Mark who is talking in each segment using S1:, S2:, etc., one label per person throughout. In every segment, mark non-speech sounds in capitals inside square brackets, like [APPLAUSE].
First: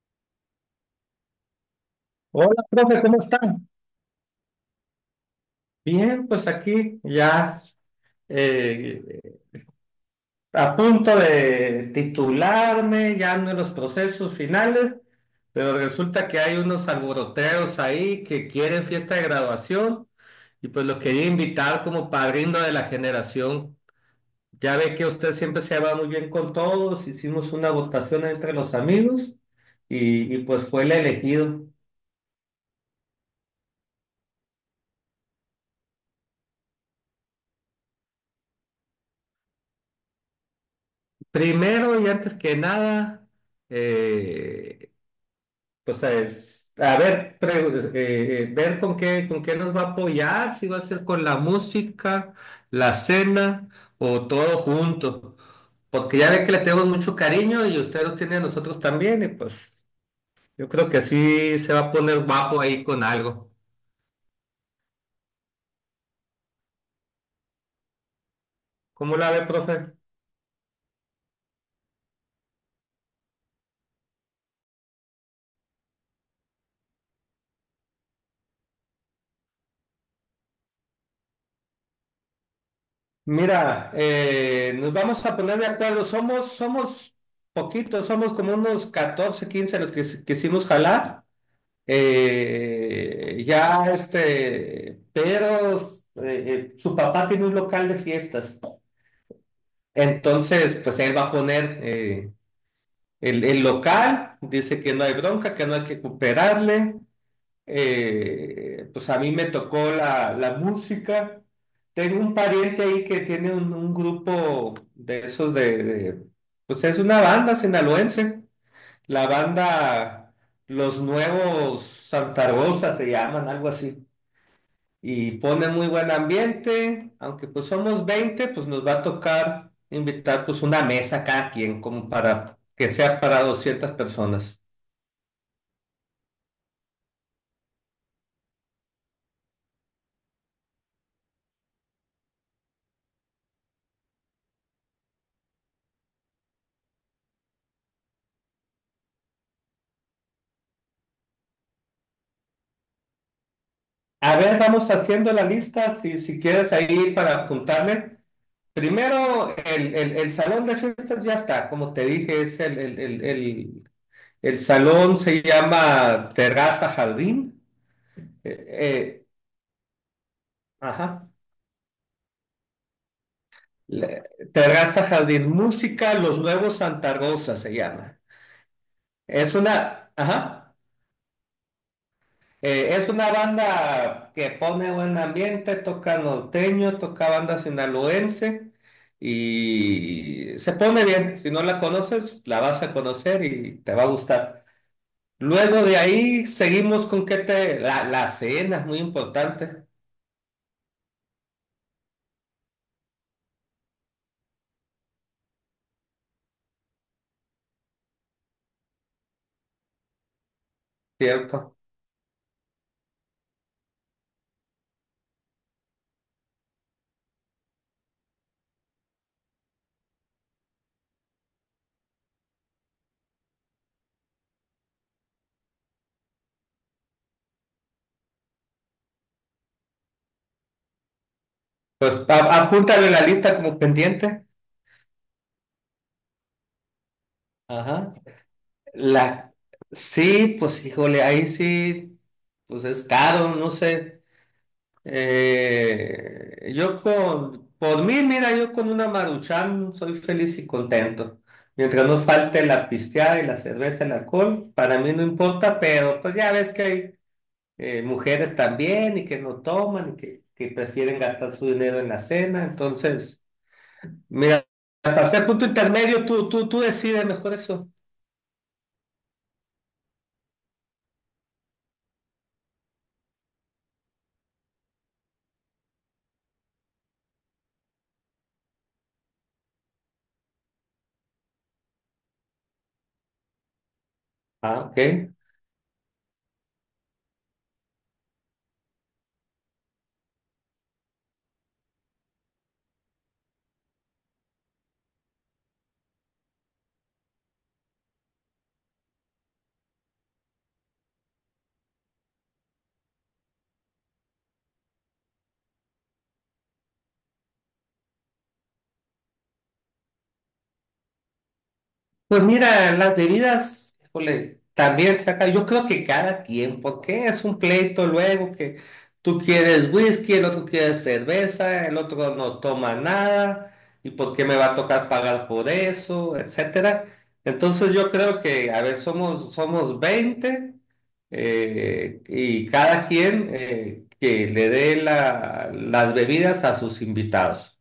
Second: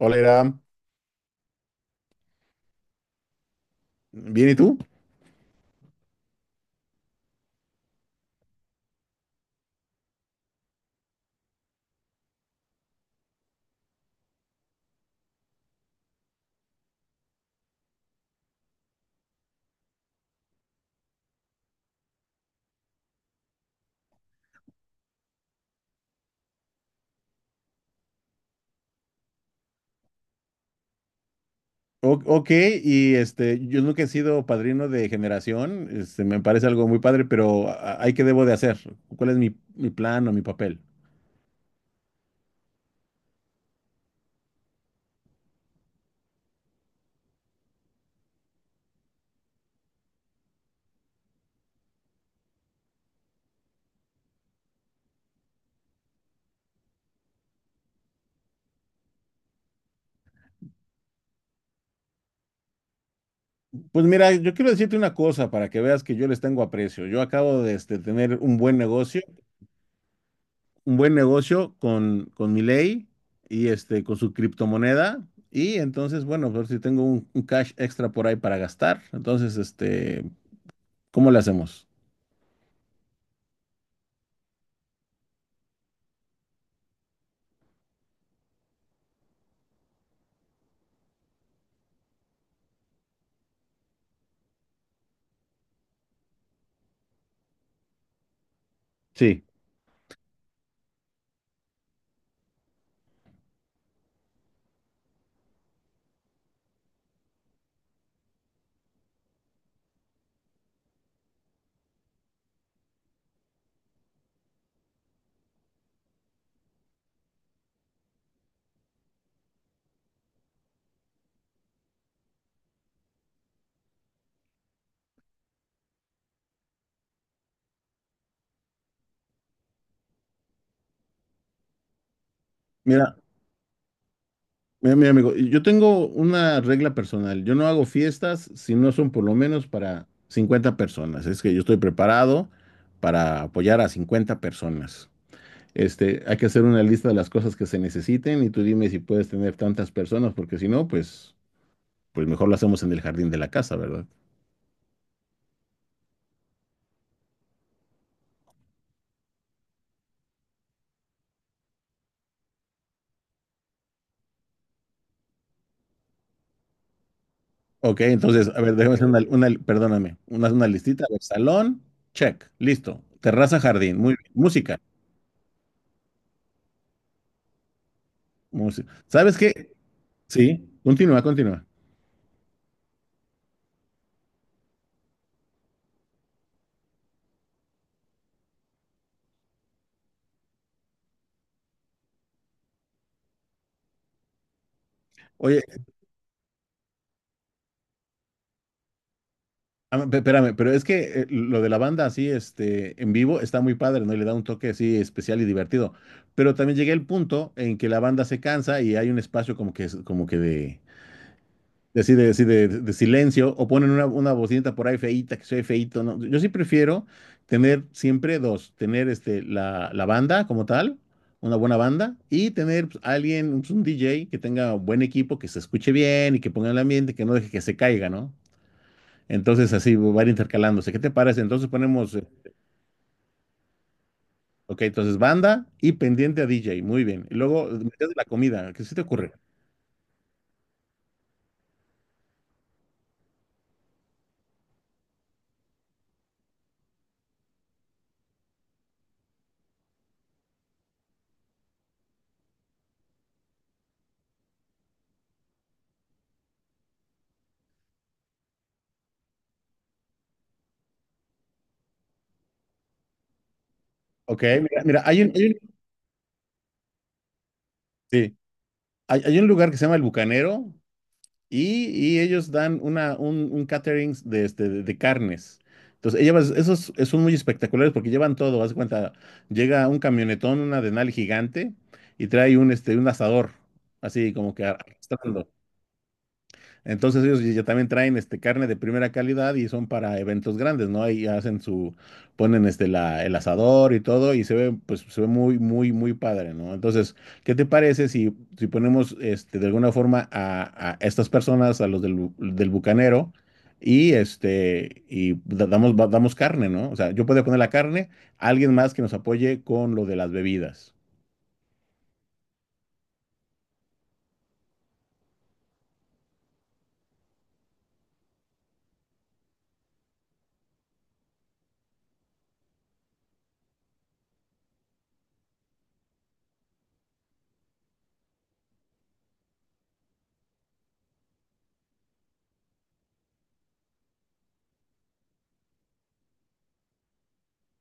S1: Hola, Iram.
S2: Hola, profe, ¿cómo están?
S1: Bien, ¿y tú?
S2: Bien, pues aquí ya eh, a punto de titularme, ya ando en los procesos finales, pero resulta que hay unos alboroteros ahí que quieren fiesta de graduación y pues lo quería invitar como padrino de la generación. Ya ve que usted siempre se va muy bien con todos, hicimos una votación entre los amigos y pues fue el elegido.
S1: Ok, y este, yo nunca he sido padrino de generación, este, me parece algo muy padre, pero ¿hay qué debo de hacer? ¿Cuál es mi plan o mi papel?
S2: Primero y antes que nada, eh, o sea, es, a ver, ver con qué, nos va a apoyar, si va a ser con la música, la cena o todo junto. Porque ya ve que le tenemos mucho cariño y usted los tiene a nosotros también, y pues yo creo que así se va a poner guapo ahí con algo.
S1: Pues mira, yo quiero decirte una cosa para que veas que yo les tengo aprecio. Yo acabo de este, tener
S2: ¿Cómo la ve, profe?
S1: un buen negocio con Milei y este, con su criptomoneda. Y entonces, bueno, ver si tengo un cash extra por ahí para gastar. Entonces, este, ¿cómo le hacemos?
S2: Mira, nos vamos a poner de acuerdo. Somos poquitos, somos como unos 14 15 los que quisimos jalar. Ya este, pero su papá tiene un local de fiestas.
S1: Sí.
S2: Entonces, pues él va a poner el local, dice que no hay bronca, que no hay que cooperarle. Pues a mí me tocó la música. Tengo un pariente ahí que tiene un grupo de esos de, pues es una banda sinaloense. La banda Los Nuevos Santa Rosa se llaman, algo así. Y pone muy buen ambiente, aunque pues somos 20 pues nos va a tocar invitar pues una mesa cada quien, como para que
S1: Mira,
S2: sea para 200 personas.
S1: Mira, mi amigo, yo tengo una regla personal. Yo no hago fiestas si no son por lo menos para 50 personas. Es que yo estoy preparado para apoyar a 50 personas. Este, hay que hacer una lista de las cosas que se necesiten y tú dime si puedes tener tantas personas, porque si no, pues, pues mejor lo hacemos en el jardín de la casa, ¿verdad?
S2: A ver, vamos haciendo la lista, si quieres ahí para apuntarle. Primero, el salón de fiestas ya está, como te dije, es el salón se llama Terraza Jardín.
S1: Ok, entonces, a
S2: Eh,
S1: ver, déjame hacer
S2: eh,
S1: perdóname, una listita. A ver,
S2: ajá.
S1: salón, check, listo. Terraza, jardín, muy
S2: Le-
S1: bien. Música,
S2: Terraza Jardín Música, Los Nuevos Santa Rosa se llama.
S1: música. ¿Sabes
S2: Es
S1: qué?
S2: una, ajá,
S1: Sí, continúa, continúa.
S2: es una banda que pone buen ambiente, toca norteño, toca banda sinaloense y se pone bien. Si no la conoces, la vas a conocer y te va a gustar.
S1: Oye,
S2: Luego de ahí seguimos con que te, la cena es muy importante,
S1: Espérame, pero es que lo de la banda así, este, en vivo está muy padre, ¿no? Y le da un toque así especial y divertido. Pero también llegué al punto en que la banda se cansa y hay un espacio como que, como que
S2: ¿cierto?
S1: de, así de, de silencio o ponen una bocinita por ahí feíta, que soy feíto, ¿no? Yo sí prefiero tener siempre dos, tener este, la banda como tal, una buena banda, y tener pues, alguien, un DJ que tenga buen equipo, que se escuche bien y que ponga el ambiente, que no deje que se caiga, ¿no? Entonces así van intercalándose. ¿Qué te parece? Entonces
S2: Pues
S1: ponemos,
S2: apúntale la lista como pendiente.
S1: ok, entonces banda y pendiente a DJ. Muy bien. Y luego metes
S2: Ajá.
S1: la comida. ¿Qué se te ocurre?
S2: La, sí, pues híjole, ahí sí, pues es caro, no sé. Yo con, por mí, mira, yo con una Maruchan soy feliz y contento. Mientras no falte la pisteada y la cerveza, el alcohol, para mí no importa, pero pues ya ves que hay mujeres también y que no toman y que prefieren gastar su dinero en la cena. Entonces,
S1: Ok,
S2: mira,
S1: mira,
S2: para
S1: hay,
S2: ser
S1: un,
S2: punto intermedio, tú decides mejor eso.
S1: sí, hay un lugar que se llama El Bucanero y, y ellos dan un catering de, este, de carnes. Entonces, ellas, esos son muy espectaculares porque llevan todo. Haz de cuenta, llega un camionetón, una denal gigante y trae un, este, un asador, así como que
S2: Ah, ok.
S1: arrastrando. Entonces ellos ya también traen este carne de primera calidad y son para eventos grandes, ¿no? Ahí hacen su, ponen este la, el asador y todo y se ve, pues se ve muy, muy, muy padre, ¿no? Entonces, ¿qué te parece si, si ponemos este, de alguna forma a estas personas, a los del bucanero y este, damos, damos carne, ¿no? O sea, yo podría poner la carne, alguien más que nos apoye con lo de las bebidas.
S2: Pues mira, las bebidas, híjole, también saca, yo creo que cada quien, porque es un pleito luego que tú quieres whisky, el otro quiere cerveza, el otro no toma nada, y por qué me va a tocar pagar por eso, etcétera. Entonces yo creo que, a ver, somos 20 y cada quien que las bebidas a sus invitados.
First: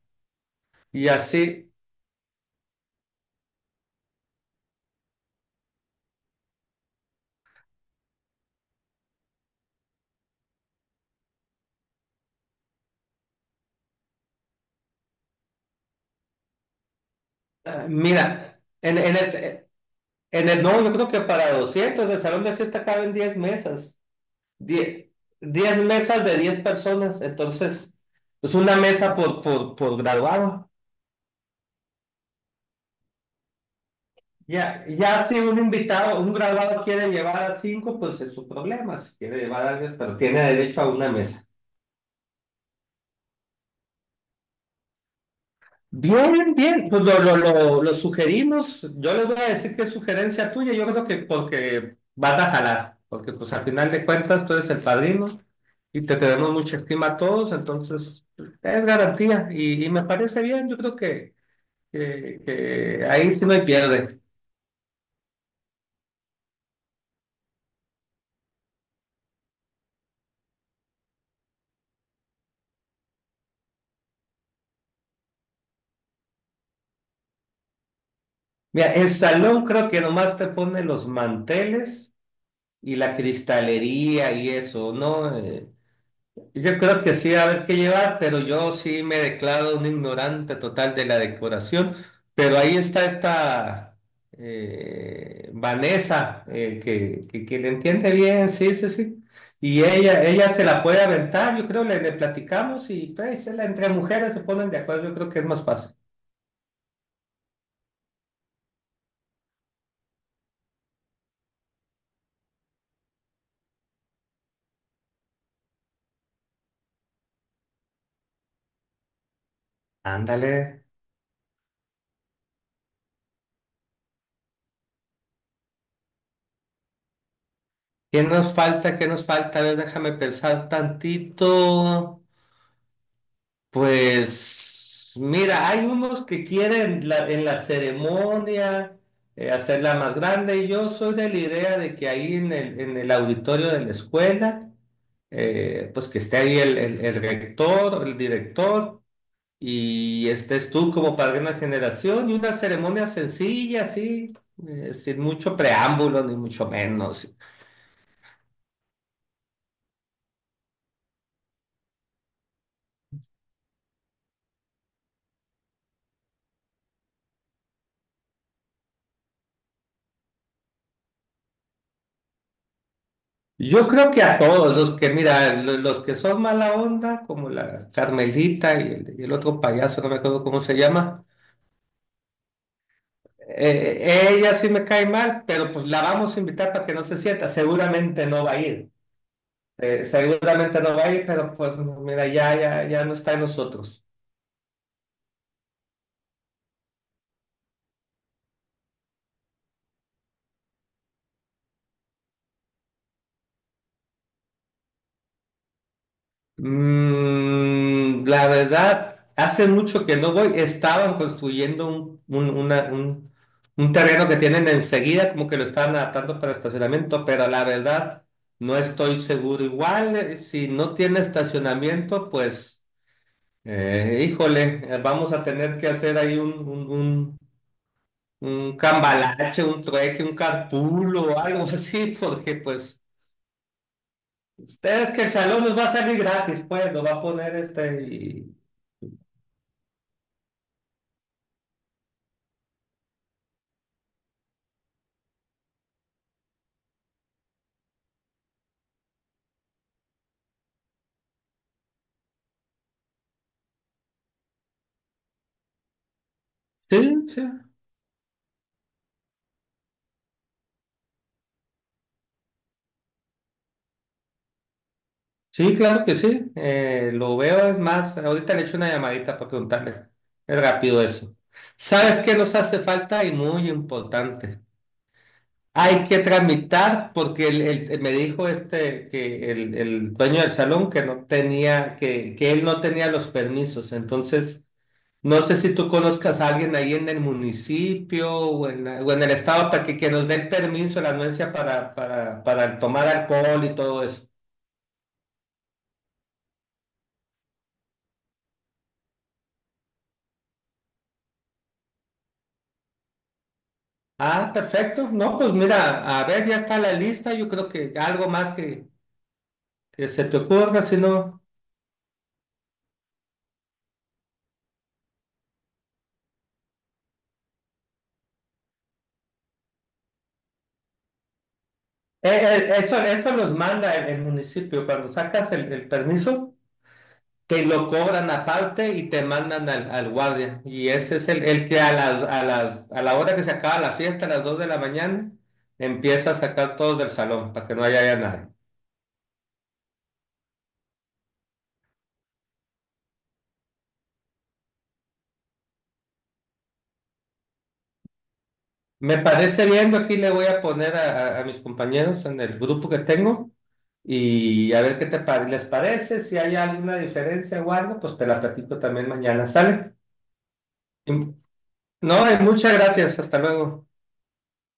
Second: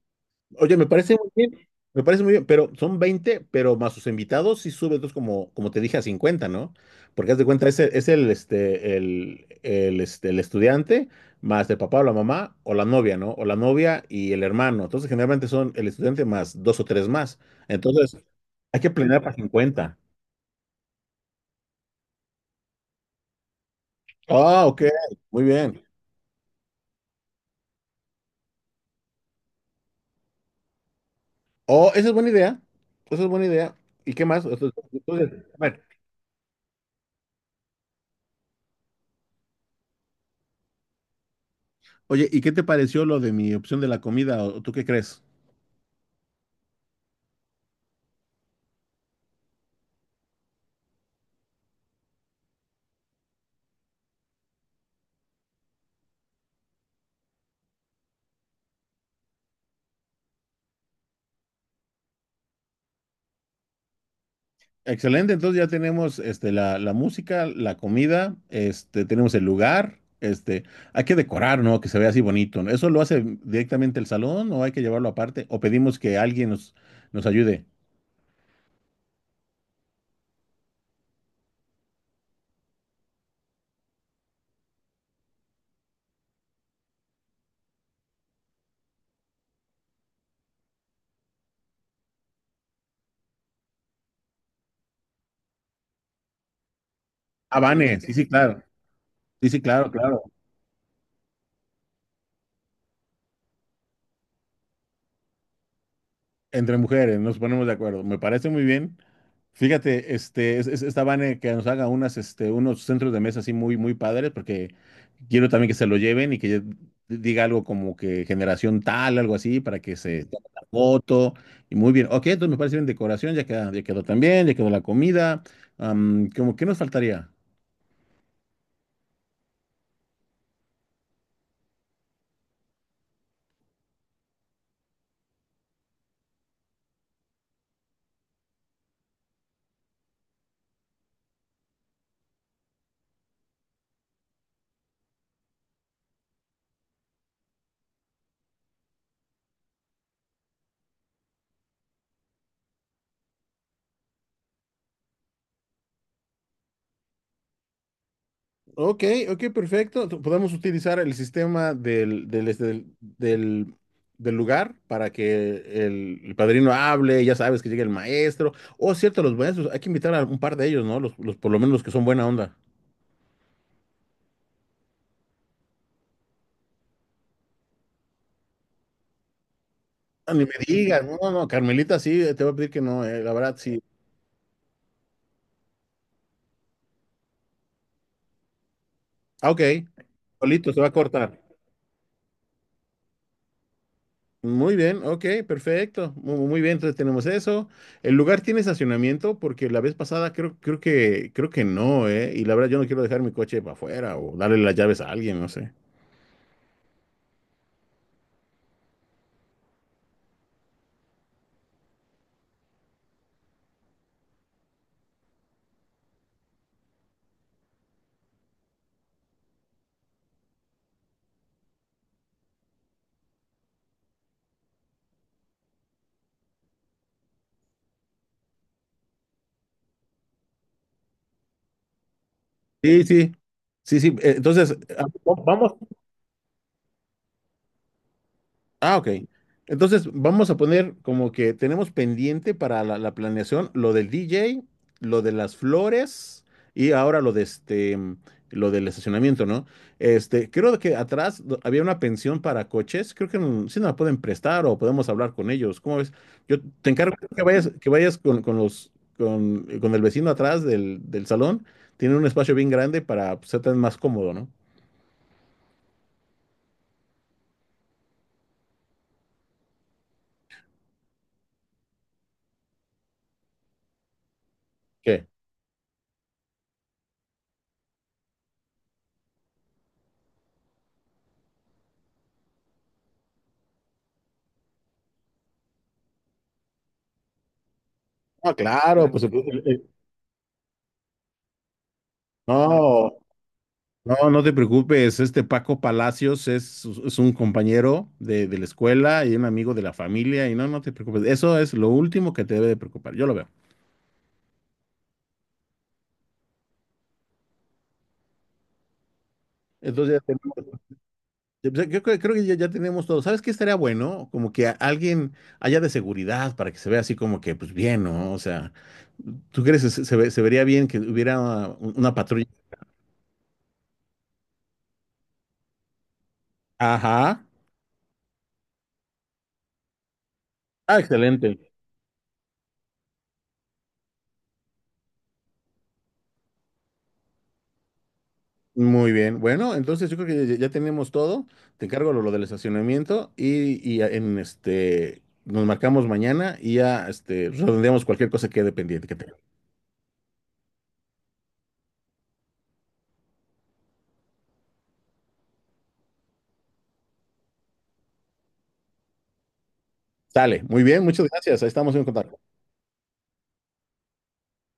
S1: Oye, me
S2: Y
S1: parece muy bien,
S2: así,
S1: me parece muy bien, pero son 20, pero más sus invitados sí sube entonces como, como te dije a 50, ¿no? Porque haz de cuenta, este, este, el estudiante más el papá o la mamá o la novia, ¿no? O la novia y el hermano. Entonces generalmente son el estudiante más dos o tres más.
S2: ah,
S1: Entonces
S2: mira,
S1: hay que
S2: en, en
S1: planear para
S2: este-
S1: 50.
S2: en el, no, yo creo que para 200, en el salón de fiesta caben 10 mesas,
S1: Ah, ok,
S2: 10
S1: muy
S2: 10
S1: bien.
S2: mesas de 10 personas, entonces es una mesa por graduado.
S1: Oh, esa es buena idea, esa es buena idea. ¿Y qué más? Entonces,
S2: Ya si
S1: entonces,
S2: un
S1: a ver,
S2: invitado, un graduado quiere llevar a 5, pues es su problema, si quiere llevar a 10, pero tiene derecho a una mesa.
S1: oye, ¿y qué te pareció lo de mi opción de la comida? ¿O tú qué crees?
S2: Bien, bien, pues lo sugerimos. Yo les voy a decir que es sugerencia tuya. Yo creo que porque vas a jalar, porque pues al final de cuentas tú eres el padrino y te tenemos mucha estima a todos, entonces es garantía y me parece bien. Yo creo que, que ahí sí no hay pierde.
S1: Excelente, entonces ya tenemos este, la música, la comida, este, tenemos el lugar, este, hay que decorar, ¿no? Que se vea así bonito, ¿no? ¿Eso lo hace directamente el salón o hay que llevarlo aparte? ¿O pedimos que alguien nos, nos ayude?
S2: Mira, el salón creo que nomás te pone los manteles y la cristalería y eso, ¿no? Yo creo que sí va a haber que llevar, pero yo sí me declaro un ignorante total de la decoración. Pero ahí está esta Vanessa, que,
S1: Ah,
S2: que
S1: no,
S2: le
S1: Vane,
S2: entiende
S1: sí, sí,
S2: bien,
S1: claro.
S2: sí, sí, sí.
S1: Sí, sí,
S2: Y
S1: claro, claro.
S2: ella se la puede aventar, yo creo, le platicamos y pues entre mujeres se ponen de acuerdo, yo creo que es más fácil.
S1: Entre mujeres, nos ponemos de acuerdo. Me parece muy bien. Fíjate, este, esta Vane que nos haga unas, este, unos centros de mesa así muy, muy padres, porque quiero también que se lo lleven y que ya diga algo como que generación tal, algo así, para que se tome la
S2: Ándale.
S1: foto. Y muy bien. Ok, entonces me parece bien decoración, ya queda, ya quedó también, ya quedó la comida. Am, ¿cómo, qué nos faltaría?
S2: ¿Qué nos falta? ¿Qué nos falta? A ver, déjame pensar tantito. Pues mira, hay unos que quieren en la ceremonia hacerla más grande y yo soy de la idea de que ahí en en el auditorio de la escuela, pues que esté ahí el rector, el director y estés tú como padrino de una generación y una ceremonia sencilla, así, sin mucho preámbulo ni mucho menos.
S1: Ok, ok, perfecto. Podemos utilizar el sistema este, del lugar para que el padrino hable, ya sabes que llegue el maestro. O cierto, los maestros, hay que invitar a un par de ellos, ¿no? Los por lo menos los que son buena onda.
S2: Yo creo que a todos los que, mira, los que son mala onda, como la Carmelita y el otro payaso, no me
S1: Ah,
S2: acuerdo
S1: ni me
S2: cómo se
S1: digas, [LAUGHS] no,
S2: llama,
S1: no, no, Carmelita sí, te voy a pedir que no, la verdad sí.
S2: ella sí me cae mal, pero pues la vamos a invitar para que no se sienta. Seguramente no va a ir,
S1: Ah, ok, solito se va a cortar.
S2: pero pues mira, ya no está en nosotros.
S1: Muy bien, ok, perfecto. Muy bien, entonces tenemos eso. ¿El lugar tiene estacionamiento? Porque la vez pasada creo, creo que no, ¿eh? Y la verdad yo no quiero dejar mi coche para afuera o darle las llaves a alguien, no sé.
S2: Mm, la verdad, hace mucho que no voy. Estaban construyendo un terreno que tienen enseguida, como que lo estaban adaptando para estacionamiento, pero la verdad no estoy seguro. Igual, si no tiene estacionamiento, pues, vamos a tener que hacer ahí un cambalache, un trueque, un carpool o algo [LAUGHS] así, porque pues,
S1: Sí, sí, sí, sí. Entonces, ah,
S2: ustedes que el salón
S1: vamos,
S2: nos va a salir gratis, pues, lo va a poner este y
S1: ah, ok. Entonces vamos a poner como que tenemos pendiente para la planeación lo del DJ, lo de las flores y ahora lo de este, lo del estacionamiento, ¿no? Este, creo que atrás había una pensión para coches. Creo que mm, sí nos la pueden prestar o podemos hablar con ellos. ¿Cómo ves? Yo te
S2: sí,
S1: encargo
S2: sí,
S1: que vayas con el vecino atrás del salón. Tiene un espacio bien grande para pues, ser tan más cómodo, ¿no?
S2: sí, claro que sí. Lo veo, es más, ahorita le echo una llamadita para preguntarle. Es rápido eso. ¿Sabes qué nos hace falta? Y muy importante.
S1: ¿Qué?
S2: Hay que tramitar, porque me dijo este que el dueño del salón que no tenía, que él no tenía los permisos. Entonces, no sé si tú conozcas a alguien ahí en el municipio
S1: Ah,
S2: o en,
S1: claro,
S2: o en
S1: pues
S2: el estado para que nos den permiso, la anuencia para tomar
S1: no,
S2: alcohol y todo eso.
S1: no, no te preocupes, este Paco Palacios es un compañero de la escuela y un amigo de la familia y no, no te preocupes, eso es lo último que te debe de preocupar, yo lo veo.
S2: Ah, perfecto. No, pues mira, a ver, ya está la lista. Yo creo que algo más que
S1: Entonces
S2: se
S1: ya
S2: te
S1: tenemos-
S2: ocurra, si no.
S1: yo creo que ya, ya tenemos todo. ¿Sabes qué estaría bueno? Como que alguien haya de seguridad para que se vea así como que, pues bien, ¿no? O sea, ¿tú crees que se, se vería bien que hubiera una patrulla?
S2: Eso, eso los manda el municipio. Cuando sacas el permiso,
S1: Ajá.
S2: te lo cobran aparte y te mandan al guardia. Y
S1: Ah,
S2: ese es
S1: excelente.
S2: el que a la hora que se acaba la fiesta, a las 2 de la mañana, empieza a sacar todos del salón para que no haya nadie.
S1: Muy bien. Bueno, entonces yo creo que ya, ya tenemos todo. Te encargo lo del estacionamiento y en este nos marcamos mañana y ya este redondeamos cualquier cosa que quede pendiente que
S2: Me
S1: tenga.
S2: parece bien, yo aquí le voy a poner a, a mis compañeros en el grupo que tengo y a ver qué les parece, si hay alguna diferencia o algo, pues te la platico también mañana, ¿sale?
S1: Sale, muy bien, muchas
S2: Y-
S1: gracias. Ahí estamos en
S2: No, y
S1: contacto.
S2: muchas gracias, hasta luego.